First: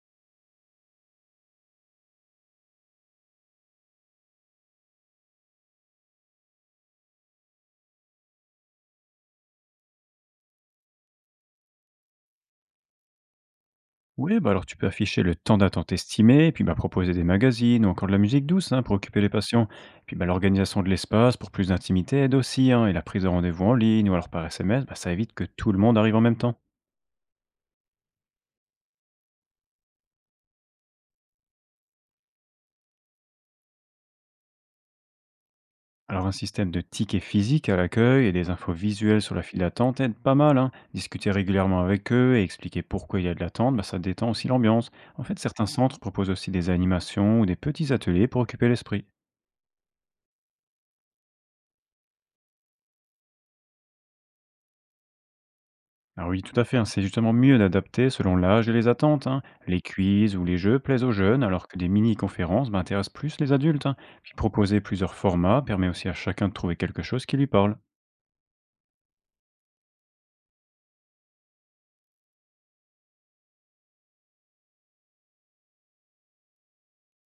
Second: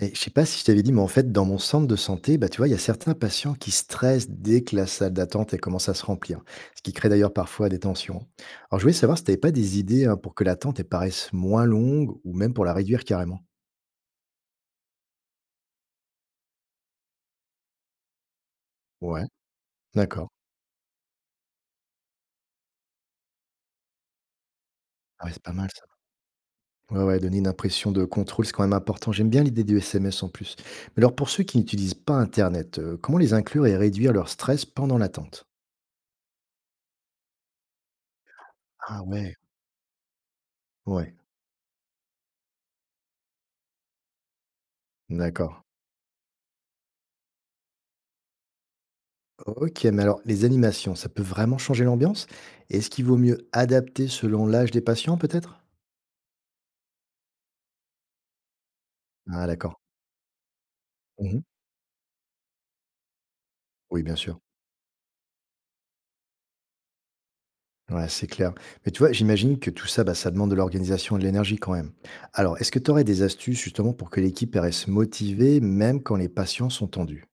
Et je sais pas si je t'avais dit, mais en fait, dans mon centre de santé, bah, tu vois, il y a certains patients qui stressent dès que la salle d'attente elle commence à se remplir, ce qui crée d'ailleurs parfois des tensions. Alors, je voulais savoir si tu n'avais pas des idées hein, pour que l'attente elle paraisse moins longue ou même pour la réduire carrément. Oui, bah alors tu peux afficher le temps d'attente estimé, et puis bah proposer des magazines ou encore de la musique douce hein, pour occuper Ouais, les patients. Et puis bah, d'accord. l'organisation de l'espace pour plus d'intimité aide aussi, hein, et la prise de rendez-vous en ligne ou alors par SMS, bah, ça Ah ouais, évite c'est que pas mal tout le ça. monde arrive en même temps. Ouais, ouais, donner une impression de contrôle, c'est quand même important. J'aime bien l'idée du SMS en plus. Mais alors, pour ceux qui n'utilisent pas Internet, comment les inclure et réduire leur stress pendant l'attente? Alors un système de tickets physiques à l'accueil et des infos Ah visuelles ouais, sur la file d'attente aide pas mal, hein. ouais, Discuter régulièrement avec eux et expliquer pourquoi il y a de l'attente, bah, ça détend aussi l'ambiance. En fait, d'accord. certains centres proposent aussi des animations ou des petits ateliers pour occuper l'esprit. Ok, mais alors les animations, ça peut vraiment changer l'ambiance? Et est-ce qu'il vaut mieux adapter selon l'âge des patients, peut-être? Alors oui, tout à fait, hein, c'est justement mieux d'adapter selon l'âge et les attentes, hein. Ah, d'accord. Les quiz ou les jeux plaisent aux Mhm. jeunes, alors que des mini-conférences bah, intéressent plus les adultes, hein. Oui, bien Puis sûr. proposer plusieurs formats permet aussi à chacun de trouver quelque chose qui lui parle. Ouais, c'est clair. Mais tu vois, j'imagine que tout ça, bah, ça demande de l'organisation et de l'énergie quand même. Alors, est-ce que tu aurais des astuces justement pour que l'équipe elle reste motivée, même quand les patients sont tendus?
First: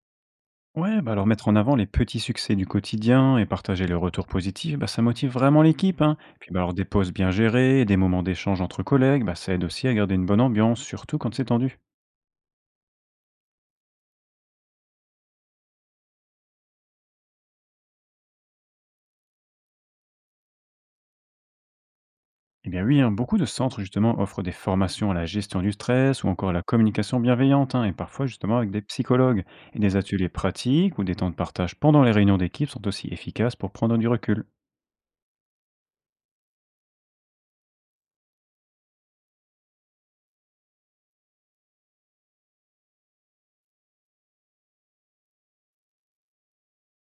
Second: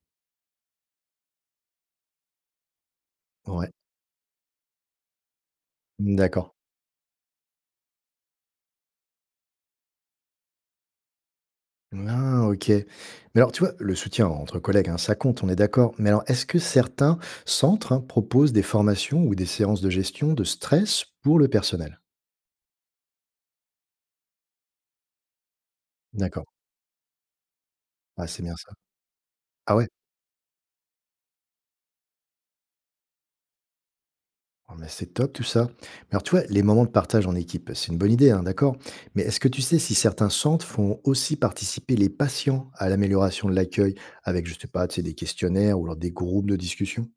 Ouais, bah alors mettre en avant les petits succès du quotidien et Ouais. partager les retours positifs, bah, ça motive vraiment l'équipe, hein. D'accord. Puis bah, alors des pauses bien gérées, des moments d'échange entre collègues, bah, ça aide aussi à garder une bonne ambiance, surtout quand c'est tendu. Ah, ok. Mais alors, tu vois, le soutien entre collègues, hein, ça compte, on est d'accord. Mais alors, est-ce que certains centres, hein, proposent des formations ou des séances de gestion de stress pour le personnel? Eh bien oui, hein, beaucoup de centres justement offrent des formations à la gestion du stress ou D'accord. encore à la communication bienveillante, hein, et Ah, parfois c'est bien justement ça. avec des psychologues. Ah Et ouais? des ateliers pratiques ou des temps de partage pendant les réunions d'équipe sont aussi efficaces pour prendre du recul. Oh, mais c'est top tout ça. Mais alors, tu vois, les moments de partage en équipe, c'est une bonne idée, hein, d'accord? Mais est-ce que tu sais si certains centres font aussi participer les patients à l'amélioration de l'accueil avec, je sais pas, tu sais, des questionnaires ou alors des groupes de discussion?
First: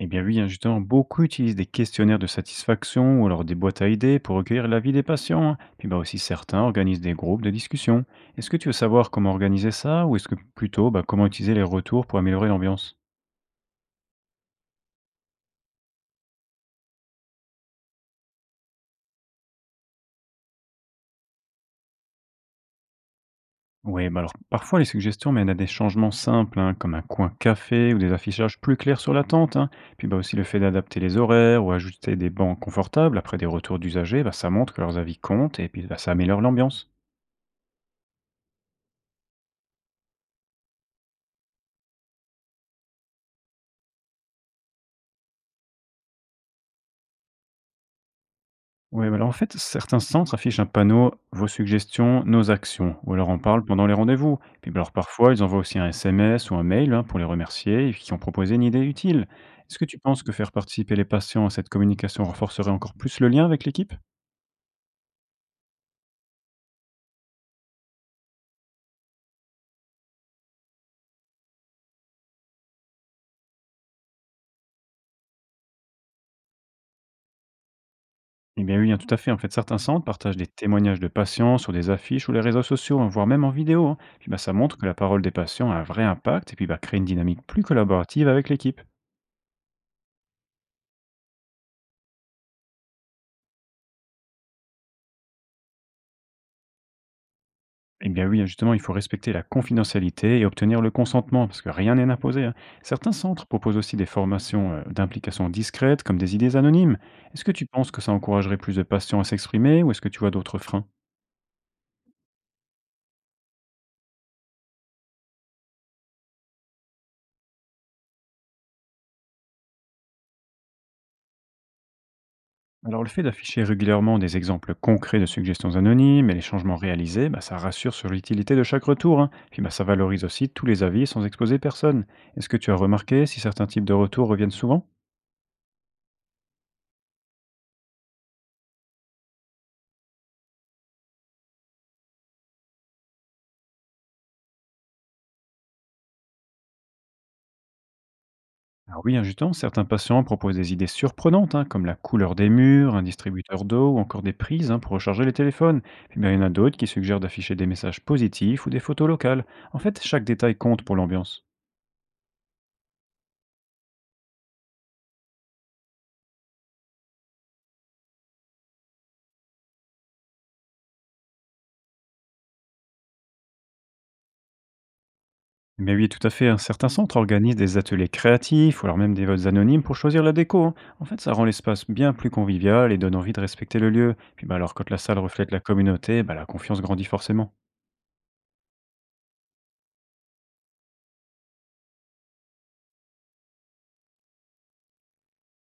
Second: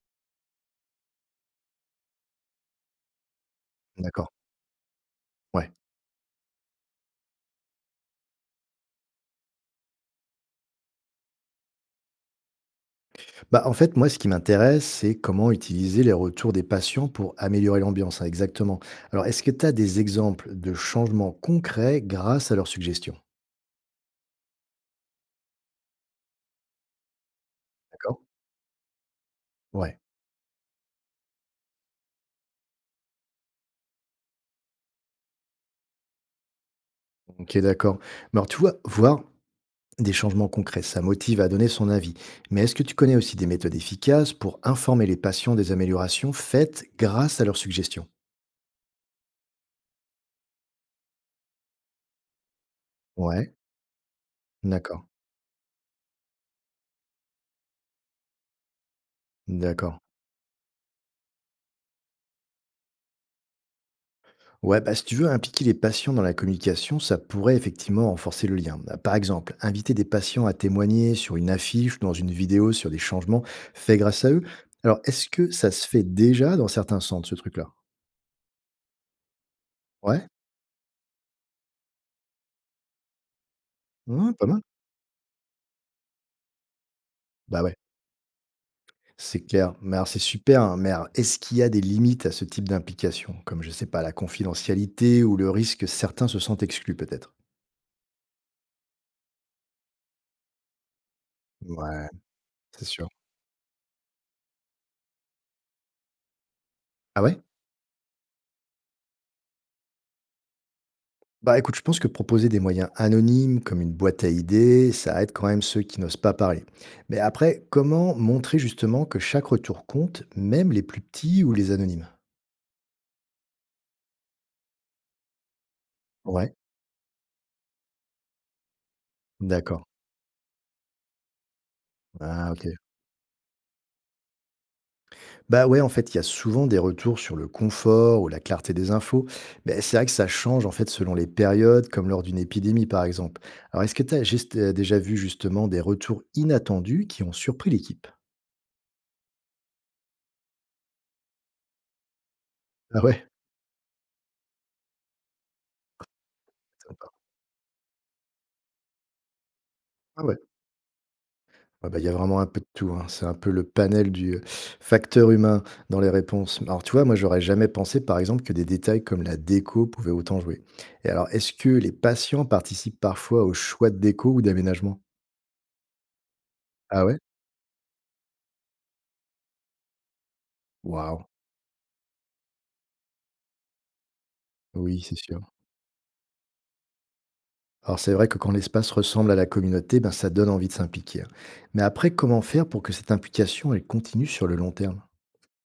Eh bien oui, hein, justement, beaucoup utilisent des questionnaires de satisfaction ou alors des boîtes à idées D'accord. pour recueillir l'avis des patients, hein. Ouais. Puis bah aussi certains organisent des groupes de discussion. Est-ce que tu veux savoir comment organiser ça ou est-ce que plutôt bah, comment utiliser les retours pour améliorer l'ambiance? Bah, en fait, moi, ce qui m'intéresse, c'est comment utiliser les retours des patients pour améliorer l'ambiance, hein, exactement. Alors, est-ce que tu as des exemples de changements concrets grâce à leurs suggestions? Oui, bah alors parfois les suggestions mènent à des changements simples, hein, comme un coin café ou des D'accord? affichages plus clairs sur la tente, hein. Ouais. Puis bah aussi le fait d'adapter les horaires ou ajouter des bancs confortables après des retours d'usagers, bah, ça montre que leurs avis comptent et puis bah, ça améliore l'ambiance. Ok, d'accord. Mais alors, tu vois, voir des changements concrets, ça motive à donner son avis. Mais est-ce que tu connais aussi des méthodes efficaces pour informer les patients des améliorations faites grâce à leurs suggestions? Oui, alors en fait, certains centres affichent un panneau Vos suggestions, nos actions, ou alors en Ouais, parlent pendant les rendez-vous. Puis bah, alors d'accord, parfois ils envoient aussi un SMS ou un mail hein, pour les remercier et qui ont proposé une idée utile. Est-ce que tu d'accord. penses que faire participer les patients à cette communication renforcerait encore plus le lien avec l'équipe? Ouais, bah, si tu veux impliquer les patients dans la communication, ça pourrait effectivement renforcer le lien. Bah, par exemple, inviter des patients à témoigner sur une affiche ou dans une vidéo sur des changements faits grâce à eux. Alors, est-ce que ça se fait déjà dans certains centres, ce truc-là? Eh bien oui, hein, tout à fait. En fait, certains centres Ouais, partagent des témoignages de patients sur des affiches ou les réseaux sociaux, hein, voire même en vidéo, hein. Puis ouais, bah, pas ça mal. montre que la parole des patients a un vrai impact et puis bah, crée une dynamique Bah plus ouais. collaborative avec l'équipe. C'est clair. Mais alors, c'est super, hein, mais alors, est-ce qu'il y a des limites à ce type d'implication? Comme, je sais pas, la confidentialité ou le risque que certains se sentent exclus, peut-être? Eh bien oui, hein, justement, il faut respecter la confidentialité et obtenir le consentement, parce que rien n'est Ouais, imposé, hein. c'est sûr. Certains centres proposent aussi des formations d'implication discrète, comme des idées anonymes. Ah ouais? Est-ce que tu penses que ça encouragerait plus de patients à s'exprimer, ou est-ce que tu vois d'autres freins? Bah, écoute, je pense que proposer des moyens anonymes, comme une boîte à idées, ça aide quand même ceux qui n'osent pas parler. Mais après, comment montrer justement que chaque retour compte, même les plus petits ou les anonymes? Alors le fait d'afficher régulièrement des exemples concrets de suggestions anonymes et les Ouais, changements réalisés, bah, ça rassure sur l'utilité de chaque retour, hein. Puis bah, ça d'accord. valorise aussi tous les avis sans exposer personne. Est-ce Ah, que OK. tu as remarqué si certains types de retours reviennent souvent? Bah ouais, en fait, il y a souvent des retours sur le confort ou la clarté des infos. Mais c'est vrai que ça change en fait selon les périodes, comme lors d'une épidémie par exemple. Alors est-ce que tu as déjà vu justement des retours inattendus qui ont surpris l'équipe? Alors oui, hein, justement, certains patients proposent des idées surprenantes, hein, comme la couleur des murs, Ah un ouais, distributeur d'eau ou encore des prises hein, pour recharger les téléphones. Puis bah, il y en a d'autres qui sympa. suggèrent d'afficher des messages positifs ou des photos locales. En fait, Ah chaque ouais. détail compte pour l'ambiance. Ouais, bah, il y a vraiment un peu de tout, hein. C'est un peu le panel du facteur humain dans les réponses. Alors tu vois, moi j'aurais jamais pensé par exemple que des détails comme la déco pouvaient autant jouer. Et alors, est-ce que les patients participent parfois au choix de déco ou d'aménagement? Mais oui, tout à fait, hein. Certains Ah ouais? centres organisent des ateliers créatifs ou alors même des votes anonymes pour choisir la déco, hein. En fait, Waouh. ça rend l'espace bien plus convivial et donne envie de respecter le lieu. Puis bah, alors, quand la Oui, c'est salle sûr. reflète la communauté, bah, la confiance grandit forcément. Alors c'est vrai que quand l'espace ressemble à la communauté, ben, ça donne envie de s'impliquer, hein. Mais après, comment faire pour que cette implication, elle continue sur le long terme?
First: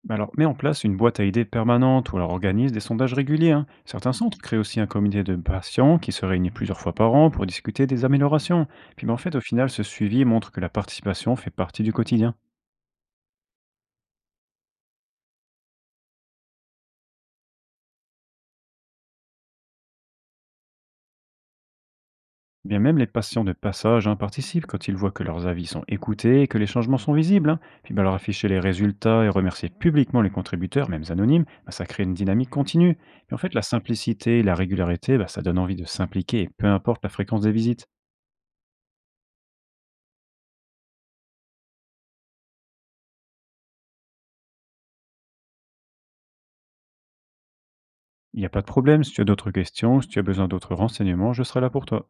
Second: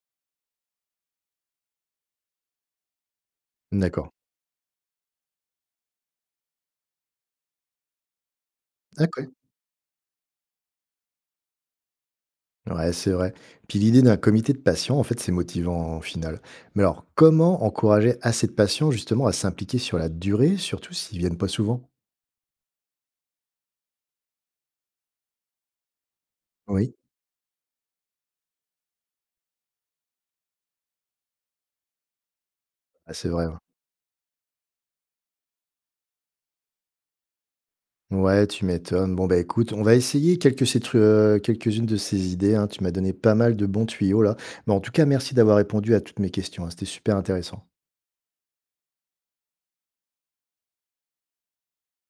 Bah, alors, mets en place une boîte à idées permanente ou alors organise des sondages réguliers, hein. D'accord. Certains centres créent aussi un comité de patients qui se réunit plusieurs fois par an pour discuter des améliorations. Puis bah, Ok. en fait, au final, ce suivi montre que la participation fait partie du quotidien. Ouais, c'est vrai. Puis l'idée d'un comité de patients, en fait, c'est motivant au final. Mais alors, comment encourager assez de patients justement à s'impliquer sur la durée, surtout s'ils viennent pas souvent? Bien même les patients de passage hein, participent quand ils voient que leurs avis sont écoutés et que les Oui. changements sont visibles, hein. Puis bah, leur afficher les résultats et remercier publiquement les contributeurs, même anonymes, bah, ça crée une dynamique continue. Ah, c'est Et en vrai. Ouais, fait, la simplicité et la régularité, bah, ça donne envie de s'impliquer, et peu importe la fréquence des visites. ouais, tu m'étonnes. Bon, bah écoute, on va essayer quelques, quelques-unes de ces idées, hein. Tu m'as donné pas mal de bons tuyaux là. Mais en tout cas, merci d'avoir répondu à toutes mes questions, hein. C'était super intéressant. Il n'y a pas de problème, si tu as d'autres questions, si tu as besoin d'autres renseignements, je serai là pour toi.